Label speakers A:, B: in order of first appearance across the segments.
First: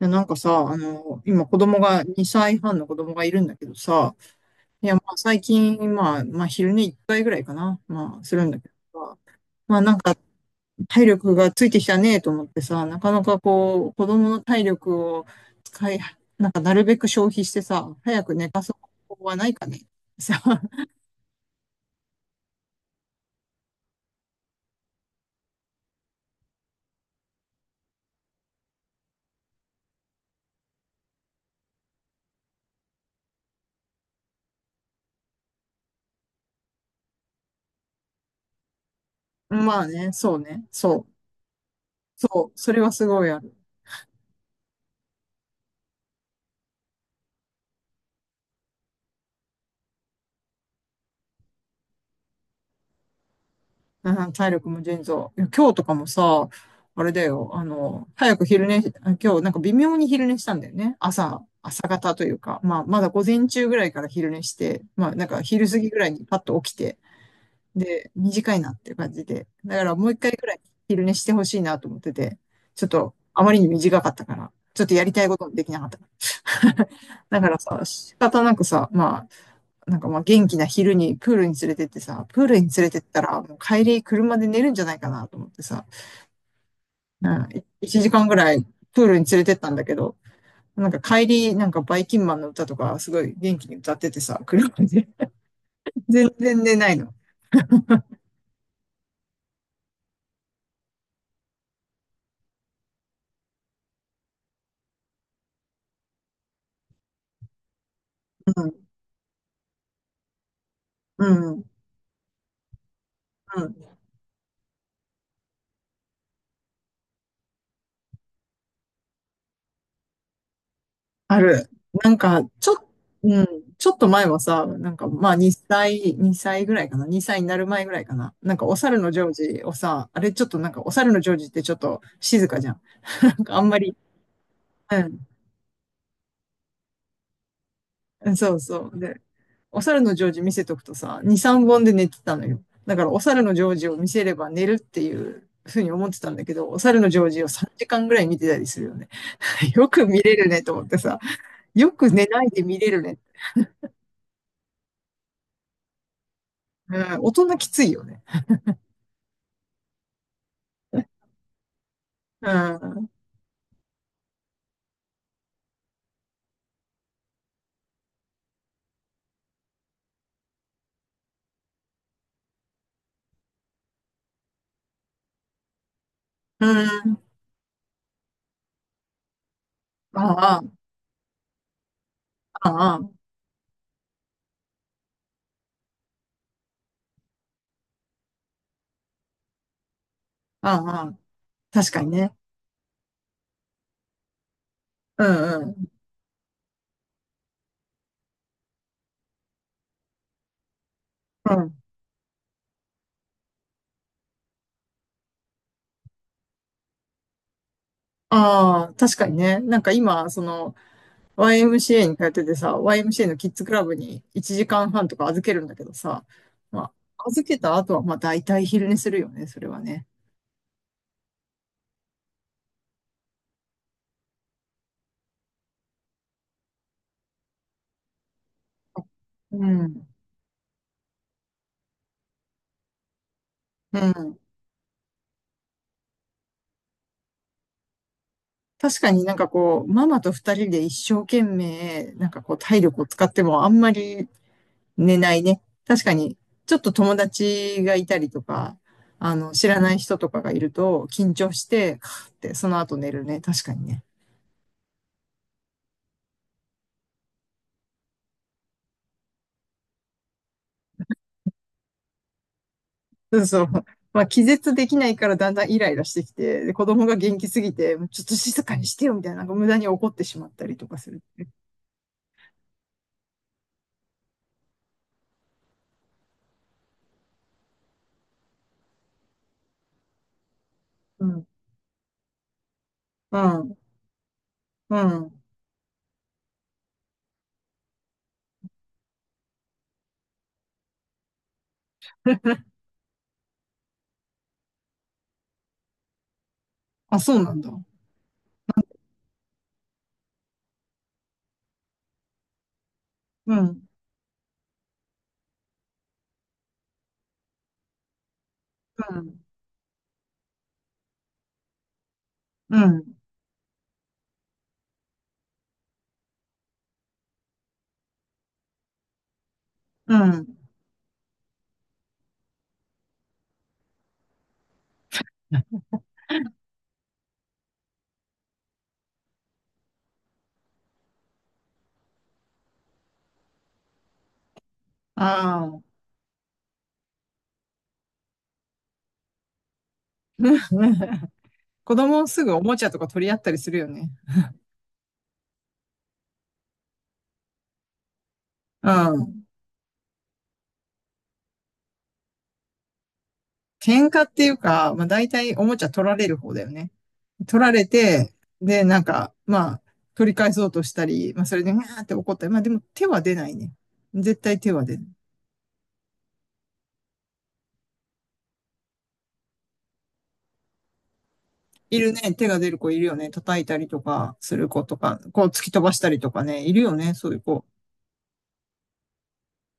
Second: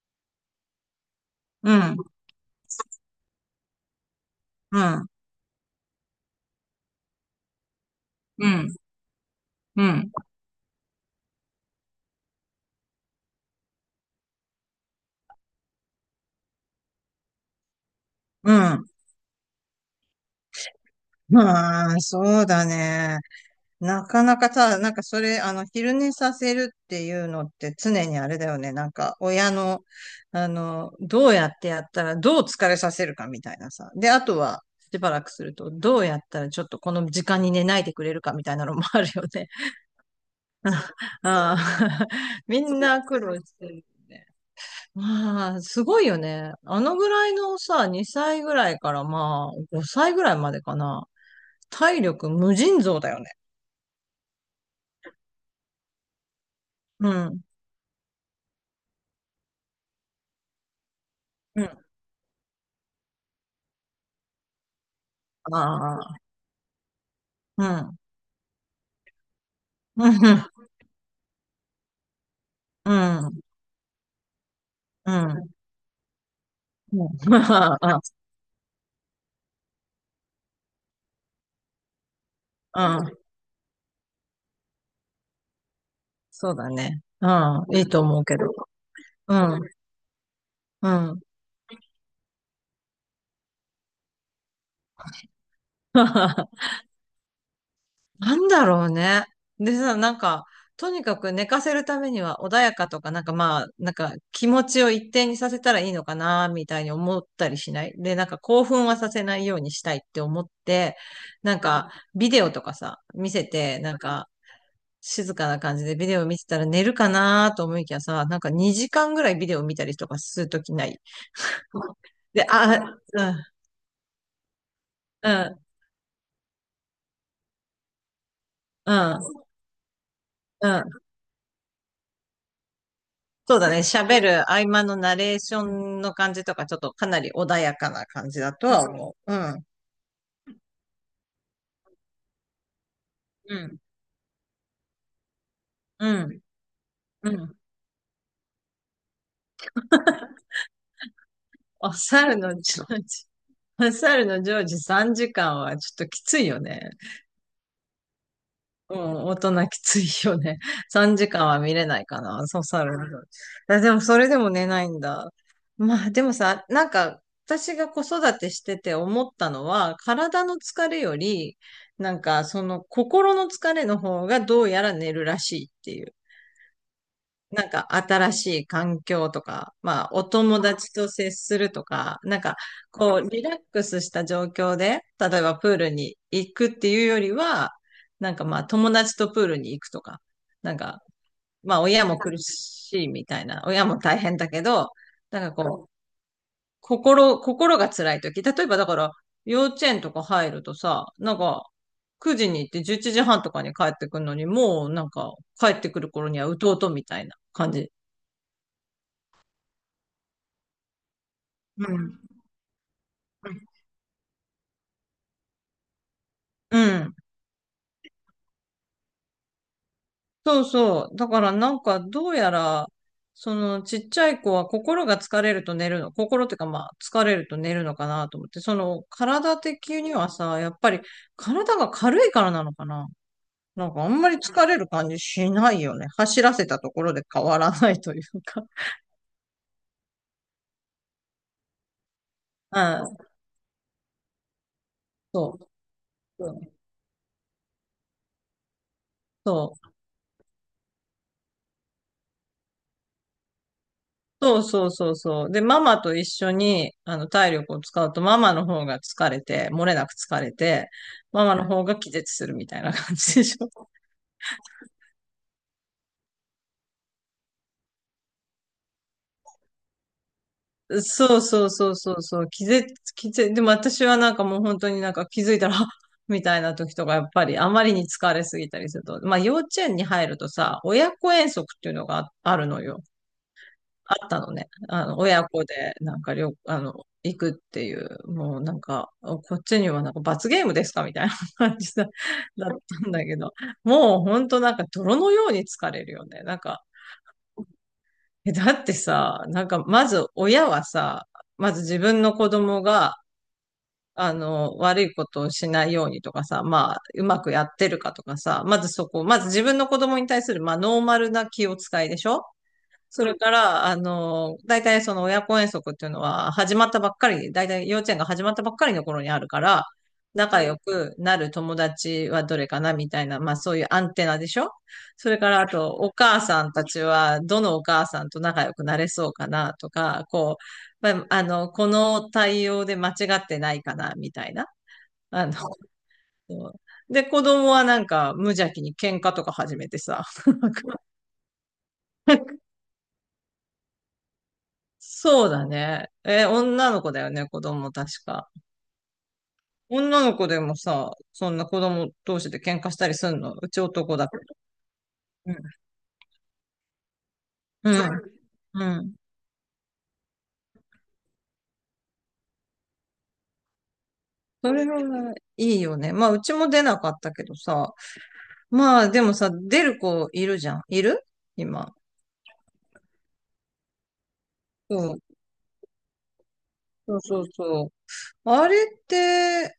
A: いやなんかさ、あの、今子
B: う
A: 供
B: ん、
A: が、2歳半の子供がいるんだけどさ、
B: う
A: いや、
B: ん、
A: 最近、昼寝1回ぐらいかな、まあする
B: う
A: んだけ
B: ん、
A: どさ、まあ
B: う
A: なん
B: ん。
A: か体力がついてきたねと思ってさ、なかなか子供の体力を使い、なんかなるべく消費してさ、早く寝
B: う
A: かす
B: ん。
A: 方法はないかね。さ、
B: まあ、そうだね。なかなかさ、なんかそれ、昼寝させるっていうのって常にあれだよね。なんか、親の、どうやってやったら、どう疲れさせるかみたいなさ。で、あとは、しばらくすると、どうやったらちょっとこの時間に寝ないでくれるかみたいなのもあるよね。
A: まあね、そうね、
B: ああ、
A: そう、
B: み
A: そ
B: ん
A: れは
B: な
A: す
B: 苦
A: ごい
B: 労
A: ある。
B: してるね。まあ、すごいよね。あのぐらいのさ、2歳ぐらいからまあ、5歳ぐらいまでかな。体力無尽蔵だよね。
A: うん、体力も腎臓。いや今日とかもさ、あ
B: う
A: れだ
B: ん。
A: よ、早く昼寝し、あ今日なんか微妙に昼寝したんだよね。
B: うん。
A: 朝方というか、まあ、まだ午前中ぐらいから昼寝して、まあ、なんか
B: あ
A: 昼過ぎぐらい
B: あ、
A: にパッと起きて、
B: うん。
A: で、短いなっていう感じで。だからも
B: う
A: う一回ぐ
B: ん。
A: らい昼寝してほしいなと思ってて、ちょっ
B: う
A: と
B: ん。
A: あまりに短かったから、ちょっとや
B: う
A: りたい
B: ん。う
A: こと
B: ん。
A: もできなかった。
B: ま
A: だからさ、
B: あ、
A: 仕方なくさ、まあ、元気な昼にプールに連れてってさ、プールに
B: う
A: 連れてっ
B: ん。
A: たらもう帰り車で寝るんじゃないかなと思ってさ、
B: そうだね。う
A: うん、
B: ん。いい
A: 1
B: と思
A: 時
B: う
A: 間ぐ
B: けど。
A: らいプールに
B: う
A: 連れてっ
B: ん。
A: たんだけど、な
B: う
A: んか
B: ん。
A: 帰り、なんかバイキンマンの歌とかすごい元気に歌っててさ、車で 全然 寝ないの。
B: なんだろうね。でさ、なんか、とにかく寝かせるためには穏やかとか、なんかまあ、なんか気持ちを一定にさせたらいいのかな、みたいに思ったりしない？で、なんか
A: う
B: 興
A: ん、
B: 奮はさせないようにしたいって思って、
A: う
B: なん
A: ん、
B: かビデオとかさ、見せ
A: う
B: て、
A: ん。
B: なんか静かな感じでビデオ見てたら寝るかなと思いきやさ、なんか2時間ぐらいビデオ見たりとかするときない？
A: ある。なんか
B: で、
A: ちょっと、
B: あ、
A: うん、ちょっと前はさ、
B: うん、うん、
A: 2歳ぐらいかな、2歳になる前ぐらいかな。なんかお
B: う
A: 猿のジョー
B: ん、
A: ジをさ、あれちょっとな
B: う
A: んか
B: ん。
A: お猿のジョージってちょっと静かじゃん。なんか
B: そ
A: あ
B: う
A: ん
B: だ
A: ま
B: ね。
A: り
B: 喋る合間の
A: う
B: ナ
A: ん。
B: レーションの感じとか、ちょっとかなり穏やかな
A: う
B: 感
A: ん
B: じだ
A: そう
B: とは
A: そう。
B: 思
A: で、
B: う。うん。
A: お猿のジョージ見せとくとさ、2、3本で寝てたのよ。だからお猿の
B: う
A: ジョー
B: ん。
A: ジを見せれば寝るっていうふうに思っ
B: う
A: てたん
B: ん。
A: だけど、お猿のジョー
B: う
A: ジを
B: ん。
A: 3時間ぐらい見てたりするよね。よく見れるねと思ってさ、よ
B: お
A: く寝
B: 猿
A: ない
B: の
A: で見
B: ジョ
A: れ
B: ー
A: るね。
B: ジ、お猿のジョージ3時間はちょっときついよね。
A: うん、大人きついよね。
B: うん、大人きついよね。3時間は見れないかな。
A: う
B: そうさる
A: ん。
B: 部あでも、それでも寝ないんだ。まあ、でもさ、なんか、私が子育てしてて思ったのは、体の疲れより、なんか、その心の疲れの方がどうやら寝るらしいってい
A: うん。
B: なんか新しい環境とか、まあお
A: あ
B: 友
A: あ、
B: 達と接するとか、なんか
A: ああ、
B: こうリラックスした状況で、例えばプールに行くっていうよりは、なんかまあ友達とプールに行くとか、なん
A: ああ、
B: か
A: ああ
B: まあ
A: 確か
B: 親
A: に
B: も
A: ね。
B: 苦しいみたいな、親も大変だけど、
A: う
B: なんか
A: んう
B: こう、
A: ん。
B: 心が辛い時、例えばだから幼稚園とか入るとさ、なん
A: う
B: か
A: ん。
B: 9時に行って11時半とかに帰ってくるのに、もうなんか帰ってくる頃にはうとうとみたいな感じ
A: ああ、確かにね。なんか今、
B: う
A: YMCA に
B: ん。
A: 通っててさ、YMCA のキ
B: う
A: ッ
B: ん。
A: ズクラブに1時間半とか預けるんだけどさ、まあ、預けた後はまあ大体昼寝するよね、それはね。
B: そうそう。だからなんかどうやら、そのちっちゃい子は心が疲れると寝るの。心っていうかまあ疲れると寝るのかなと思って。その
A: う
B: 体的
A: ん。
B: にはさ、やっぱり体が軽いからなのかな。なん
A: う
B: かあんまり
A: ん。
B: 疲れる感じしないよね。走らせたところで変わらないというか。
A: 確かにママと二人で一生懸命、体
B: う
A: 力を
B: ん。
A: 使ってもあんまり寝ない
B: そ
A: ね。
B: う。
A: 確かに、ちょっと友達がいたりとか、あの、知
B: そ
A: ら
B: う。
A: ない人とかがいると緊張して、カーってその後寝るね。確かにね。
B: そうそうそうそう。で、ママと一緒に、体力を使うと、ママの方が疲れて、漏れなく疲れて、ママの方が気絶するみたいな感 じ
A: そ
B: で
A: う
B: し
A: そう。
B: ょ。
A: まあ、気絶できないからだんだんイライラしてきて、で子供が元気すぎて、ちょっと静かにしてよみたいな、なんか無駄に怒ってしまったりとか するっ
B: そう
A: てう。
B: そうそうそうそう。気絶、でも私はなんかもう本当になんか気づいたら、あみたいな時とか、やっぱりあまりに疲れすぎたりすると、まあ幼稚園に入るとさ、親
A: う
B: 子
A: ん。
B: 遠足っていうのがあるのよ。
A: うん。
B: あったのね。
A: うん。
B: 親子で、なんか、旅、あの、行くっていう、もうなんか、こっちにはなんか罰ゲームですかみたいな感じだったんだけど、もうほんとなんか泥のように疲れるよね。なんか、
A: あ、そうなんだ。
B: だってさ、なんか、まず親はさ、まず自分の子供が、
A: うん。
B: 悪いことをしないようにとかさ、まあ、うまくやってるかとかさ、まずそ
A: う
B: こ、ま
A: ん。
B: ず自分の子供に対する、まあ、ノーマルな気を使いでしょ？
A: うん。
B: それから、大体その親子遠足っていうのは始まったばっかり、大体幼稚園が始まったばっかりの頃にあるから、
A: うん。
B: 仲良くなる友達はどれかなみたいな、まあそういうアンテナでしょ？それからあと、お母さんたちは、どのお母さんと仲良くなれそうかなとか、こう、まあ、この対応で間違ってないかなみたいな。あの、
A: ああ。
B: そうで、子供はなんか無邪気に喧嘩とか始めてさ、
A: 子供すぐおもちゃとか取り合ったりするよね。
B: そうだね。え、女の子だよね、子供確か。
A: うん。
B: 女の子でもさ、そんな子供同士で喧嘩したりすんのうち
A: 喧
B: 男
A: 嘩
B: だ
A: っ
B: け
A: てい
B: ど。
A: うか、まあ、大
B: う
A: 体
B: ん。
A: おもちゃ取られる方だよね。取られ
B: うん。
A: て、で、
B: う
A: なん
B: ん
A: か、まあ、取り返そうとしたり、まあ、それで、うわーって怒ったり、まあ、でも手は出ないね。絶対手
B: そ
A: は
B: れ
A: 出ない。
B: はいいよね。まあ、うちも出なかったけどさ。まあ、でもさ、出る子いるじゃん。いる今。
A: いるね。手が出る子いるよね。叩いたりとかする子と
B: そ
A: か、
B: う。
A: こう突き飛ばしたりとかね、いるよね。
B: そう
A: そういう
B: そう
A: 子。
B: そう。あれって、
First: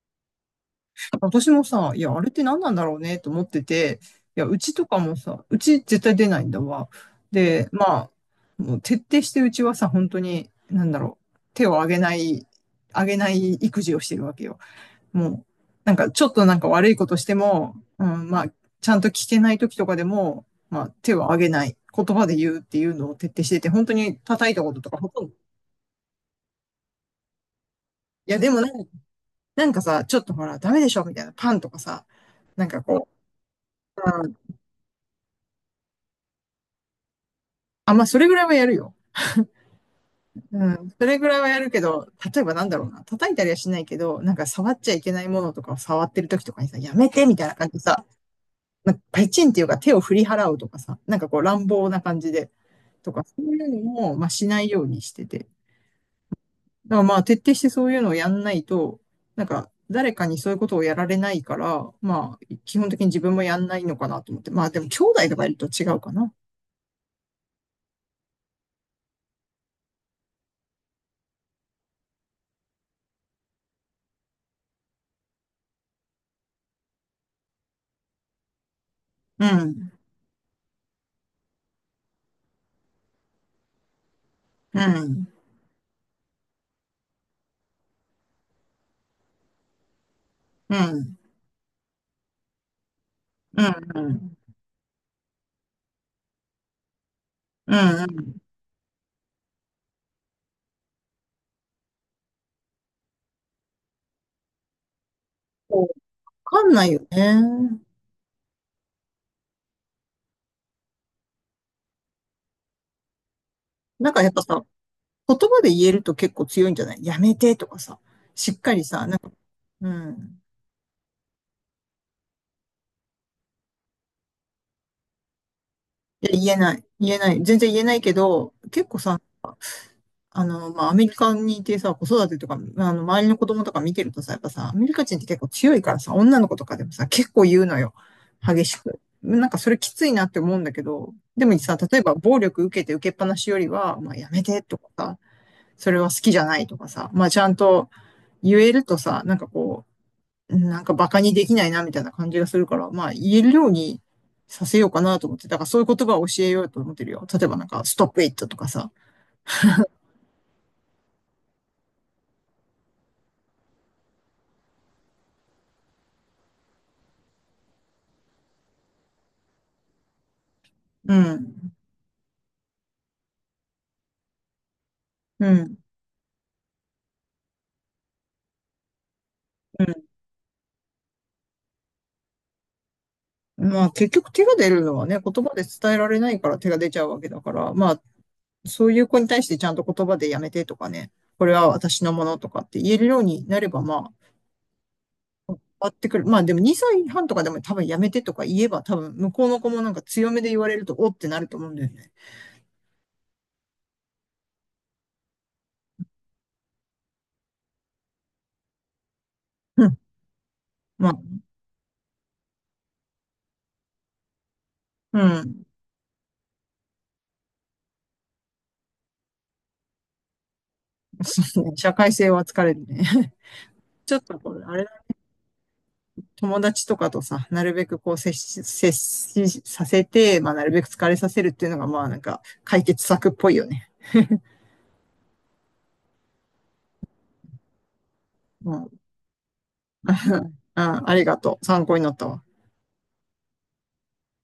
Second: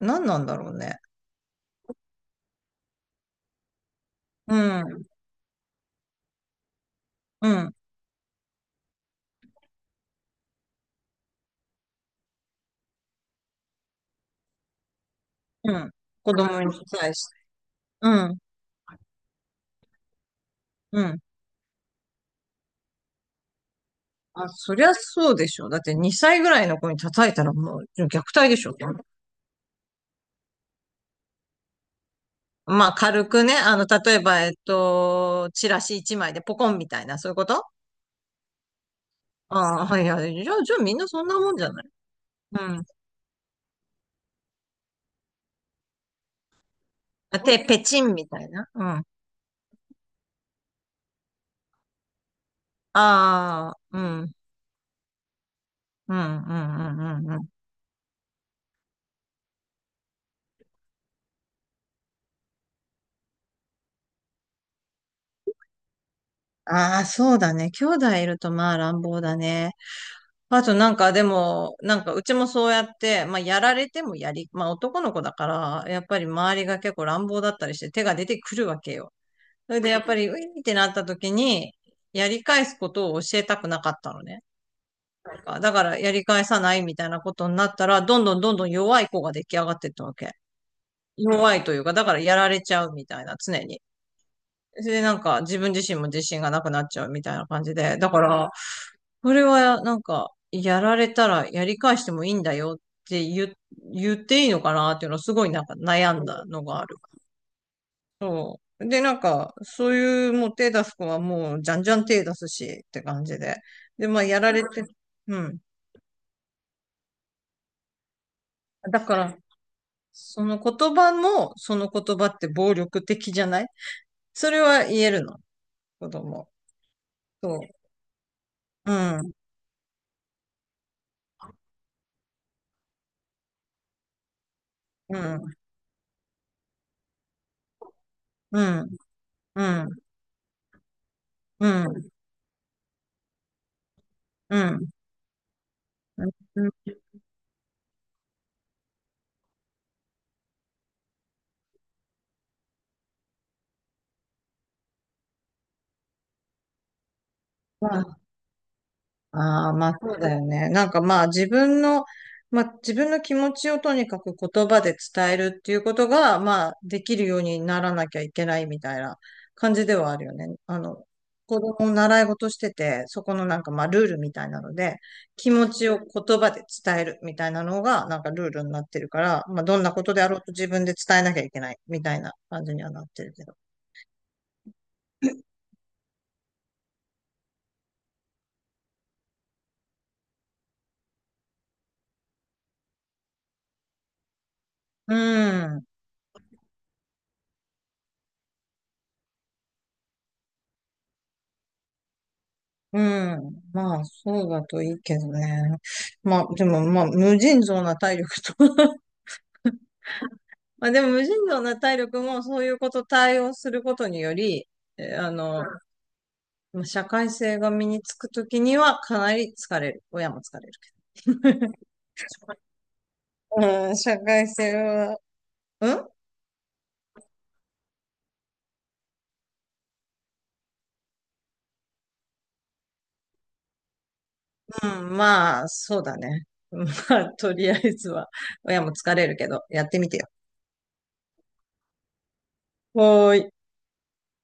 B: 何なんだろうね。
A: 私もさ、いや、あれって何なんだろうねと思ってて、いや、
B: う
A: うちとか
B: ん。
A: もさ、うち絶対出ないんだわ。
B: う
A: で、
B: ん。
A: まあ、もう徹底してうちはさ、本当に、なんだろう、手を上げない、上げない育児をしてるわけよ。もう、
B: うん。
A: なんかちょ
B: 子
A: っとなん
B: 供
A: か
B: に
A: 悪いこ
B: 対
A: とし
B: して。
A: ても、う
B: う
A: ん、
B: ん。
A: まあ、ちゃんと聞けない時とかでも、まあ、
B: う
A: 手を
B: ん。
A: 上げない。言葉で言うっていうのを徹底してて、本当に
B: あ、
A: 叩いたこ
B: そ
A: と
B: り
A: と
B: ゃ
A: かほとんど
B: そうでしょ。だって2歳ぐらいの子に叩いたらもう虐
A: いや、
B: 待
A: で
B: で
A: も
B: し
A: な
B: ょ。
A: んか、なんかさ、ちょっとほら、ダメでしょみたいな、パンとかさ、なんか
B: まあ
A: こ
B: 軽くね、例え
A: う、う
B: ば、
A: ん、
B: チラシ1枚でポコンみたいな、そういうこと
A: あ、まあ、それぐらいはやるよ。
B: ああ、いや、じゃあ、
A: う
B: じゃあ
A: ん、
B: みん
A: そ
B: な
A: れ
B: そ
A: ぐ
B: ん
A: ら
B: な
A: いは
B: もん
A: や
B: じ
A: る
B: ゃ
A: け
B: ない？
A: ど、例えば
B: う
A: なんだ
B: ん。
A: ろうな、叩いたりはしないけど、なんか触っちゃいけないものとかを触ってる時とかにさ、やめてみ
B: あ、
A: たいな感じで
B: ペチ
A: さ、
B: ンみたいな。う
A: なんか
B: ん。
A: ペチンっていうか手を振り払うとかさ、乱暴な感じで、とか、そういう
B: ああ、
A: の
B: う
A: も、
B: ん。う
A: まあ、
B: ん、
A: しないようにしてて。
B: うん、うん、
A: だからまあ
B: うん、
A: 徹
B: うん。
A: 底してそういうのをやんないと、なんか誰かにそういうことをやられないから、まあ基本的に自分もやんないのかなと思って。まあでも兄弟とかいると違うかな。
B: ああ、そうだね。兄弟いるとまあ乱暴だね。あとなんかでも、なんかうちもそうやって、まあやられてもまあ男の子だから、やっぱり周りが結構乱暴だったりして手が出てくるわけよ。
A: う
B: それで
A: ん、
B: やっぱり、ういってなった時に、やり返すことを教えたくなかったのね。
A: うん、
B: なんか、だからやり返さないみたいなことになったら、どんどんどんどん弱い子が出来上がってったわけ。
A: うん、うん、
B: 弱いというか、だからやられちゃうみたいな、常
A: う
B: に。
A: ん、
B: それでなんか自分自身も自信がなくなっちゃうみたいな感
A: う
B: じで。
A: ん。う
B: だか
A: ん
B: ら、それは、なんか、やられたらやり返してもいいんだよって言っていいのかなっていうのはすごいなんか
A: そうわ
B: 悩んだ
A: か
B: の
A: ん
B: が
A: な
B: あ
A: い
B: る。
A: よね。
B: そう。で、なんか、そういうもう手出す子はもうじゃんじゃん手出すしって感じで。で、
A: なん
B: ま
A: か
B: あ、
A: やっ
B: や
A: ぱ
B: ら
A: さ、
B: れて、う
A: 言
B: ん。
A: 葉で言えると結構強いんじゃないやめてとかさ、しっかり
B: だ
A: さ、な
B: か
A: んか、
B: ら、
A: うん。
B: その言葉も、その言葉って暴力的じゃない？それは言えるの、子
A: い
B: 供。
A: や、言えない。言えない。
B: そ
A: 全
B: う。
A: 然言えないけど、結
B: う
A: 構さ、
B: ん、
A: あの、まあ、アメリカにいてさ、子育てとか、まあの、周りの子供とか見てるとさ、やっぱさ、アメリカ
B: う
A: 人って結構
B: ん、
A: 強いからさ、女の子とかでもさ、結構言うのよ。
B: う
A: 激し
B: ん、
A: く。なんか
B: う
A: それき
B: ん、
A: ついなって思うんだけど、でも
B: う
A: さ、例え
B: ん、
A: ば暴力受けて受けっぱなしよりは、まあ、やめ
B: う
A: てとか
B: ん。
A: さ、それは好きじゃな
B: う
A: い
B: ん
A: とかさ、まあ、ちゃんと言えるとさ、なんか馬鹿にできないなみたいな感じがするから、まあ、言えるようにさせようかなと思って、だからそういう言葉を教えようと思ってるよ。例えばなんか、ストップイットとかさ、
B: ああ、まあそうだよね。なんかまあ自分の気持ちをとにかく言葉で伝えるっていうことが、まあできるようにならなきゃいけないみたいな感じではあるよね。
A: う
B: 子
A: ん、
B: 供を習い事してて、そこのなんかまあルールみたいなので、
A: う
B: 気持
A: ん。
B: ちを言葉で伝えるみたいなのがなんかルールになってるから、まあど
A: う
B: んなこ
A: ん
B: とであろうと自分で伝えなきゃいけないみたいな感じにはなってるけど。
A: まあ結局手が出るのはね、言葉で伝えられないから手が出ちゃうわけだから、まあそういう子に対してちゃんと言葉でやめてとかね、これは私のものとかって言えるようになればま
B: う
A: あ、
B: ん。
A: あってくる。まあでも2歳半とかでも多分やめてとか言えば多分向こうの子もなんか強めで言われるとおってなると思うんだよね。
B: うん。まあ、そうだといいけどね。まあ、でも、まあ、無尽蔵な体力と
A: うん。
B: まあ、でも、
A: まあ、
B: 無尽蔵な体力も、そういうこと対応することにより、え
A: う
B: あ
A: ん。
B: の、まあ社会性が身につくときには、かなり疲れる。親も疲れる
A: そうね
B: け
A: 社会性は疲れるね。
B: ど。うん、
A: ちょ
B: 社
A: っと
B: 会
A: これ、
B: 性
A: あれだ、
B: は、うん
A: 友達とかとさ、なるべくこう接し、接しさせて、まあなるべく疲れさせるっていうのがまあなんか解決策っぽいよね。
B: うん、まあ、そうだね。まあ、とりあえずは、
A: う
B: 親も
A: ん。
B: 疲れるけど、やってみてよ。
A: うん、ありがとう。参考になったわ。
B: はーい。